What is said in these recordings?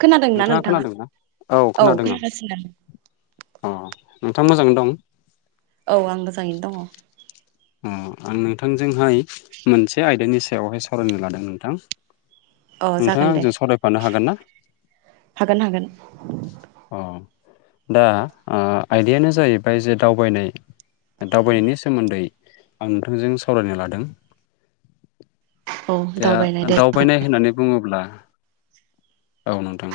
खोनादोंनाा नोंथाङा खोनादोंना? औ खोनादों आं खोनागासिनो। नोंथाङा मोजांयैनो दं? औ आं मोजाङैनो दङ। अ आं नोंथांजोंहाय मोनसे आयदानि सायावहाय सावरायनो लादों नोंथां। औ नोंथाङा जागोन दे आंजों सावराय फानो हागोन ना हागोन हागोन औ। दा ओ आयदायानो जाहैबाय जे दावबायनाय दावबायनायनि सोमोन्दै आं नोंथांजों सावरायनो लादों। औ दावबायनाय दे जागोन दावबायनाय होननानै बुङोब्ला औ नोंथां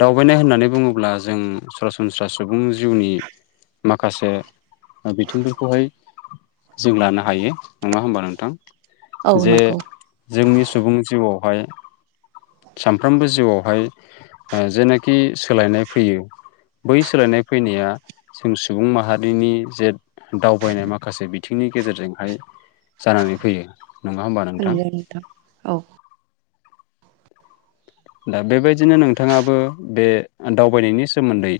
दावबायनाय होननानै बुङोब्ला जों सरासनस्रा सुबुं जिउनि माखासे बिथिंफोरखौहाय जों लानो हायो नङा होमबा नोंथां। औ जे नांगौ। जोंनि सुबुं जिउआवहाय सानफ्रोमबो जिउआवहाय जेनोखि सोलायनाय फैयो बै सोलायनाय फैनाया जों सुबुं माहारिनि जे दावबायनाय माखासे बिथिंनि गेजेरजोंहाय जानानै फैयो। नङा होमबा नोंथां। औ। दा बेबायदिनो नोंथाङाबो बे दावबायनायनि सोमोन्दै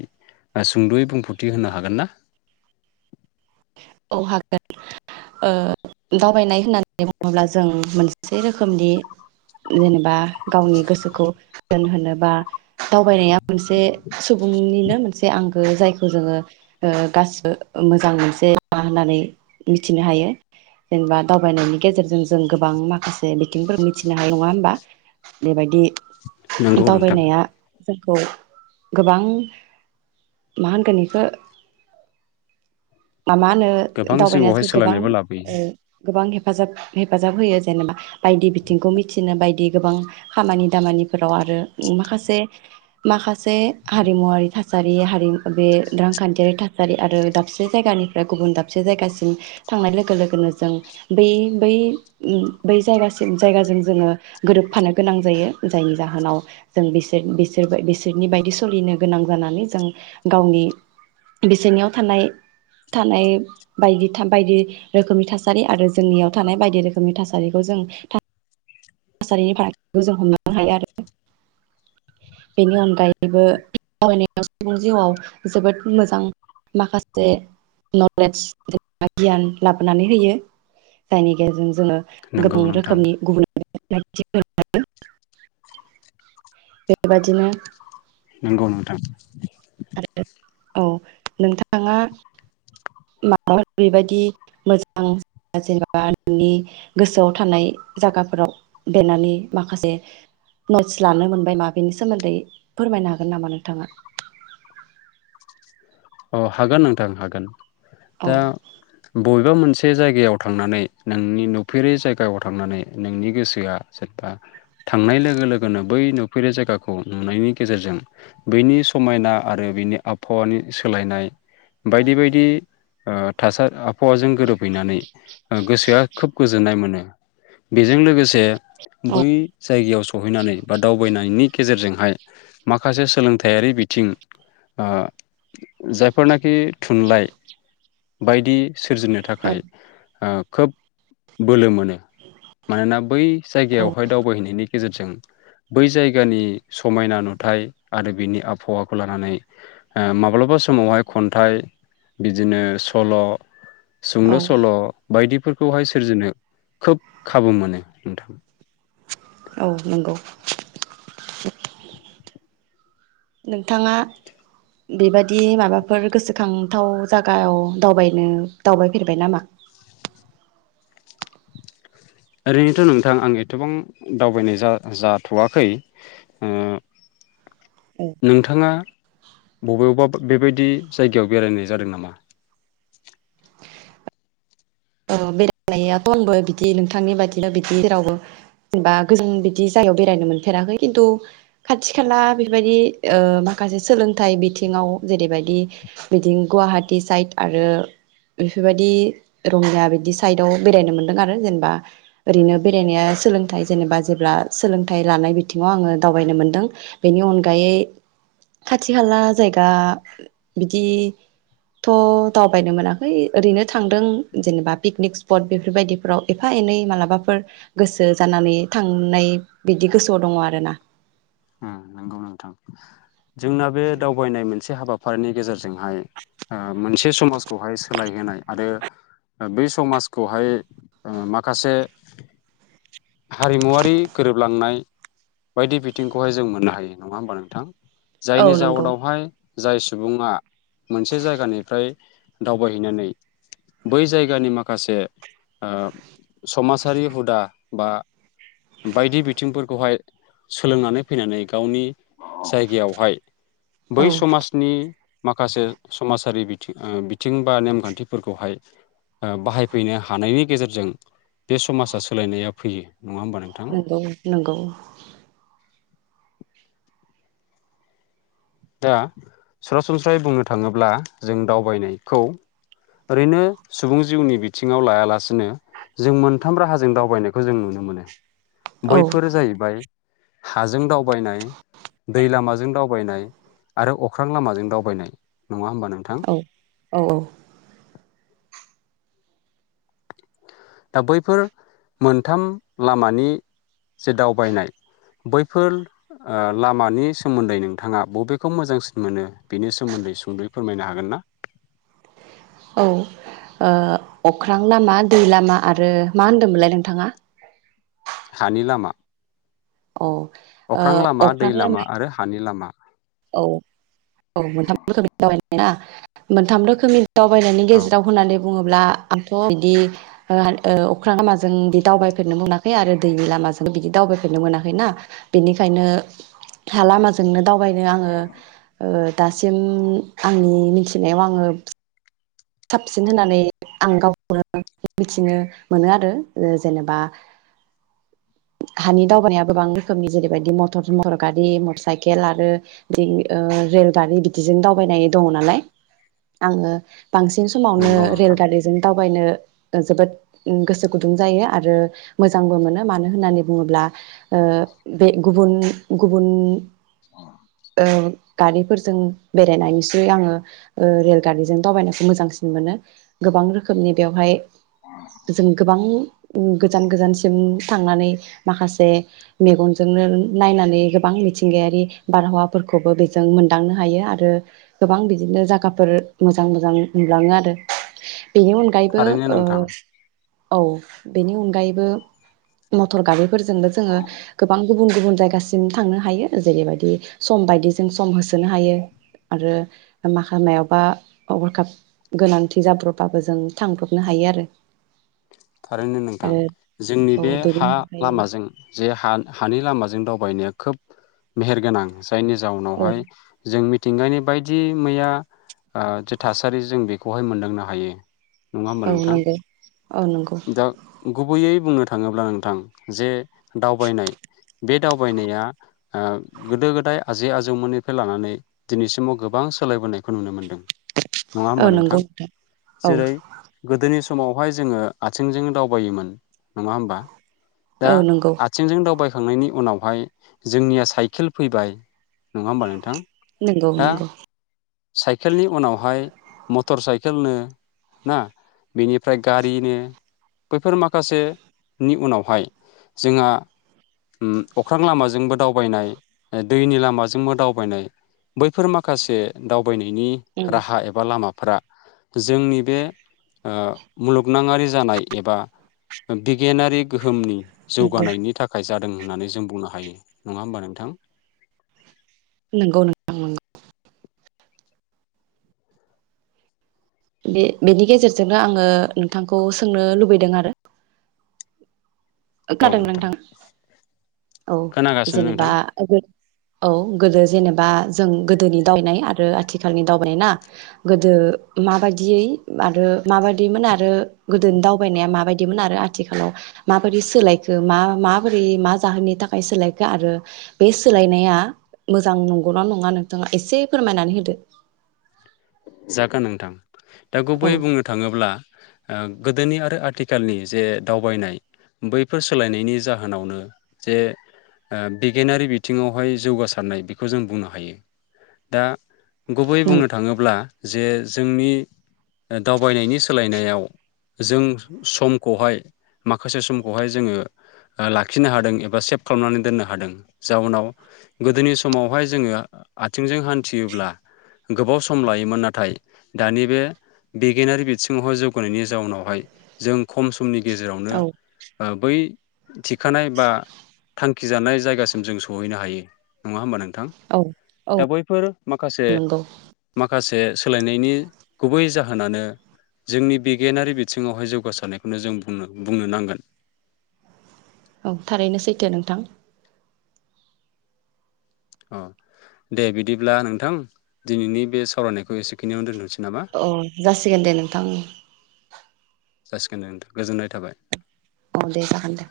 सुंद'यै बुंफोरथि होनो हागोन ना? औ हागोन दावबायनाय होननानै बुङोब्ला जों मोनसे रोखोमनि जेनेबा गावनि गोसोखौ दोनहोनो बा दावबायनाया मोनसे सुबुंनिनो मोनसे से आंगो जायखौ जोङो ओ गासिबो मोजां मोनसे [unintelligible] होनानै मिथिनो हायो जेनबा दावबायनायनि गेजेरजों जों गोबां माखासे बिथिंफोर मिथिनो हायो नङा होमबा बेबायदि नंगौ नोंथां दावबायनाया जोंखौ गोबां मा होनगोन बेखो मा मा होनो गोबां दावबायाथ' जिउआवहाय गोबां सोलायनायबो लाबोयो ओ गोबां हेफाजाब हेफाजाब होयो जेनेबा बायदि बिथिंखौ मिथिनो बायदि गोबां खामानि दामानिफोराव आरो माखासे माखासे हारिमुवारि थासारि हारि बे रांखान्थियारि थासारि आरो दाबसे जायगानि फ्राय गुबुन दाबसे जायगासिम थांनाय लोगो लोगोनो जों बै बै बै जायगासिम जायगाजों जोङो गोरोबफानो गोनां जायो जायनि जाहोनाव जों बिसोर-बिसोर-बिसोरनि बायदि सलिनो गोनां जानानै जों गावनि बिसोरनियाव थानाय थानाय बायदि बायदि रोखोमनि थासारि आरो जोंनियाव थानाय बायदि रोखोमनि थासारिखौ जों थासारिनि फारागथिखौ जों हमनो हायो आरो बेनि अनगायैबो [unintelligible] सुबुं जिउआव जोबोद मोजां माखासे नले गियान लाबोनानै होयो जायनि गेजेरजों जोङो नंगौ गोबां नोंथां रोखोमनि गुबुन [unintelligible] नंगौ नोंथां। [inaudible] आरो औ नोंथांङा [unintelligible] बेबायदि मोजां [unintelligible] गोसोआव थानाय जागाफोराव देरनानै माखासे नस लानो मोनबाय मा बेनि सोमोन्दै फोरमायनो हागोन नामा नोंथाङा? अ हागोन नोंथां हागोन। औ दा बबेबा मोनसे बे जायगायाव थांनानै नोंनि नुफेरै जायगायाव थांनानै नोंनि गोसोआ जेनबा थांनाय लोगो लोगोनो बै नुफेरै जायगाखौ नुनायनि गेजेरजों बैनि समायना आरो बेनि आबहावानि सोलायनाय बायदि बायदि ओ थासारि आबहावाजों गोरोबहैनानै गोसोआ खोब गोजोननाय मोनो बेजों लोगोसे औ बै जायगायाव सहैनानै बा दावबायनायनि गेजेरजोंहाय माखासे सोलोंथायारि बिथिं ओ जायफोरनाखि थुनलाइ बायदि सोरजिनो थाखाय ओ खोब बोलो मोनो मानोना बै औ जायगायावहाय दावबायहैनायनि गेजेरजों बै जायगानि समायना नुथाय आरो बिनि आबहावाखौ लानानै ओ माब्लाब बेबा समावहाय खन्थाइ बिदिनो सल' औ सुंद' सल' बायदिफोरखौहाय सोरजिनो खोब खाबु मोनो नोंथां। औ नंगौ नोंथाङा बेबादि माबाफोर गोसोखांथाव जागाव दावबायनो दावबायफेरबाय नामा? ओरैनोथ' नोंथां आं एथबां दावबायनाय जाथ'वाखै औ नोंथाङा बबेबा बेबायदि जायगायाव बेरायनाय जादों नामा? ओ बेरायनायाथ' आंबो बिदि नोंथांनि बादिनो बिदि जेरावबो जेनेबा गोजों बिदि जायगायाव बेरायनो मोनफेराखै खिन्थु खाथि खाला बेफोरबायदि ओ माखासे सोलोंथाइ बिथिङाव जेरैबायदि बिदि गुवाहाटि साइड आरो बेफोरबायदि रंगा बिदि साइडआव बेरायनो मोनदों आरो जेनेबा ओरैनो बेरायनाया सोलोंथाइ जेनेबा जेब्ला सोलोंथाइ लानाय बिथिङाव आङो दावबायनो मोनदों बेनि अनगायै खाथि खाला जायगा बिदिथ' दावबायनो मोनाखै ओरैनो थांदों। जेनेबा पिकनिक स्पट बेफोरबायदिफोराव एफा एनै मालाबाफोर गोसो जानानै थांनाय बिदि गोसोआव दङ आर ना आ नंगौ नोंथां जोंना बे दावबायनाय मोनसे हाबा फोरिनि गेजेरजोंहाय मोनसे समाजखौहाय सोलायहोनाय आरो बै समाजखौहाय ओ माखासे हारिमुवारि गोरोबलांनाय बायदि बिथ बिथिंखौहाय जों मोननो हायो नङा होमबा नोंथां। औ जायनि नंगौ जाउनावहाय जाय सुबुङा मोनसे जायगानिफ्राय दावबायहैनानै बै जायगानि माखासे ओ समाजारि हुदा बा बायदि बिथिंफोरखौहाय सोलोंनानै फैनानै गावनि जायगायावहाय बै औ समाजनि माखासे समाजारि बिथिं ओ बिथिं बा नेमखान्थिफोरखौहाय ओ बाहायफैनो हानायनि गेजेरजों बे समाजा सोलायनाया फैयो नङा होमबा नोंथां नंगौ नंगौ। दा सरासनस्रायै बुंनो थाङोब्ला जों दावबायनायखौ ओरैनो सुबुं जिउनि बिथिङाव लायालासिनो जों मोनथाम राहाजों दावबायनायखौ जों नुनो मोनो। औ बैफोर जाहैबाय हाजों दावबायनाय दै लामाजों दावबायनाय। आरो अख्रां लामाजों दावबायनाय नङा होमबा नोंथां औ औ दा बैफोर मोनथाम लामानि जे दावबायनाय बैफोर ओ लामानि सोमोन्दै नोंथाङा बबेखौ मोजांसिन मोनो बिनि सोमोन्दै सुंद'यै फोरमायनो हागोन ना? औ ओ अख्रां लामा दै लामा आरो मा होनदोंमोनलाय नोंथाङा। हानि लामा औ ओ अख्रां लामा दै अख्रां लामा आरो हानि लामा। औ औ मोनथाम रोखोमनि लामा थायोना मोनथाम रोखोमनि दावबायनायनि औ गेजेराव होननानै बुङोब्ला आंथ' बिदि ओ अख्रां लामाजों बि दावबायफेरनो मोनाखै आरो दैनि लामाजों बिदि दावबायफेरनो मोनाखैना बिनिखायनो हा लामाजोंनो दावबाय खायनो आङो ओ दासिम आंनि मिथिनायाव आङो। साबसिन होननानै आं गावखौनो मिथिनो मोनो आरो ओ जेनेबा हानि दावबायनाया गोबां रोखोमनि जेरैबायदि मथर मटर गारि मटर साइकेल आरो बि रेलगारि बिदिजों दावबायनाय दङ नालाय आङो। बांसिन समावनो नंगौ नोंथां रेलगारिजों दाव दावबाय ओ नो जोबोद गोसो गुदुं जायो आरो मोजांबो मोनो मानो होननानै बुङोब्ला ओबे गुबुन गुबुन अ ओ गारिफोरजों बेरायनानैसो आङो ओ रेल गारिजों दावबायनाय मोजांसिन मोनो गोबां रोखोमनि बेवहाय जों गोबां ओ गोजान गोजानसिम थांनानै माखासे मेगनजोंनो नायनानै गोबां मिथिंगायारि बारहावाफोरखौबो बेजों मोनदांनो हायो आरो गोबां बिदिनो जागाफोर मोजां मोजां नुलाङो आरो बेनि अनगायैबो थारैनो ओ नोंथां औ बेनि अनगायैबो मटर गारि फोरजोंनो जोङो गोबां गुबुन गुबुन जायगासिम थांनो हायो जेरैबायदि सम बायदि जों सम होसोनो हायो आरो माखा मायावबा हरखाब गोनांथि जाब्र'बाबो जों थांब्रबनो हायो आरो थारैनो नोंथां आरो जोंनि औ बे बेनि हा अनगायै लामाजों जे हा-हानि लामाजों दावबायनाया खोब मेहेरगोनां जायनि औ जाउनावहाय जों मि थिंगायानि बायदि मैया ओ जे थासारि जों बेखौहाय मोनदांनो हायो नङा होमबा औ नोंथां नंगौ औ नंगौ बैयै बुंनो थाङोब्ला नोंथां जे दावबायनाय बे दावबायनाया ओ गोदो गोदाय आजै आजौमोननिफ्राय लानानै दिनैसिमाव गोबां सोलायबोनायखौ नुनो मोन्दों नङा होमबा औ नोंथां नंगौ औ जेरै गोदोनि स मावहाय जोङो आथिंजों दावबायोमोन नङा होमबा दा औ नंगौ आथिंजों दावबाय थांनायनि उनावहाय जोंनिया साइकेल फैबाय नङा होमबा नोंथां नंगौ दा नंगौ साइकेलनि उनावहाय मटर साइकेल नो ना बेनिफ्राय गारिनो बैफोर माखासेनि उनावहाय जोंहा उम अख्रां लामाजोंबो दावबायनाय दैनि लामाजोंबो दावबायनाय बैफोर माखासे दाउ बायनायनि उम राहा एबा लामा फ्रा जोंनि बे ओ मुलुगनाङारि जानाय एबा बिगियानारि गोहोमनि नंगौ जौगानायनि थाखाय जादों होननानै जों बुंनो हायो नङा होमबा नोंथां नंगौ नोंथां नंगौ बे बेनि गेजेरजोंनो आङो नोंथांखौ सोंनो लुबैदों आरो खोनादोंना नोंथां औ खोनागासिनो जेनेबा नोंथां गो औ गोदो जेनेबा जों गोदोनि दावबायनाय आरो आथिखालनि दावबायनाय ना गोदो माबायदियै आरो माबायदिमोन आरो गोदोनि दावबायनाया माबायदिमोन आरो आथिखालाव मा बोरै सोलायखो मा मा माबोरै मा जाहोननि थाखाय सोलायखो आरो बे सोलायनाया मोजां नंगौ नङा नोंथाङा एसे फोरमायनानै होदो जागोन नोंथां दा औ गुबैयै बुंनो थाङोब्ला ओ गोदोनि आरो आथिखालनि जे दावबायनाय बैफोर सोलायनायनि जाहोनावनो जे ओ बिगियानारि बिथिङावहाय जौगासारनाय बेखौ जों बुंनो हायो दा गुबै नों बुंनो थाङोब्ला बे जोंनि दावबायनायनि सोलायनायाव जों समखौहाय माखासे समखौहाय जोङो ओ लाखिनो हादों एबा सेभ खालामनानै दोननो हादों जाउनाव गोदोनि समावहाय जोङो आथिंजों हान्थियोब्ला गोबाव सम लायोमोन नाथ थाय दानि बे बिगियानारि बिथिङावहाय जौगानायनि जाउनावहाय जों खम स मनि गेजेरावनो औ ओ बै थिखानाय बा थां। खिजानाय जायगासिम जों सहैनो हायो नङा होमबा नोंथां। औ औ दा बैफोर माखासे नंगौ माखासे। जे सोलायनायनि गुबै जाहोनानो जोंनि बिगियानारि बिथिङावहाय जौगासारनायखौनो जोंनो बुंनो नांगोन। औ थारैनो सैथो नोंथां। अ दे बिदिब्ला नोंथां दिनैनि बे सावरायनायखौ एसेखिनियावनो दोनथनोसै। नामा अ जासिगोन दे नोंथां। जासिगोन दे नोंथां गोजोननाय थाबाय। अ दे जागोन दे।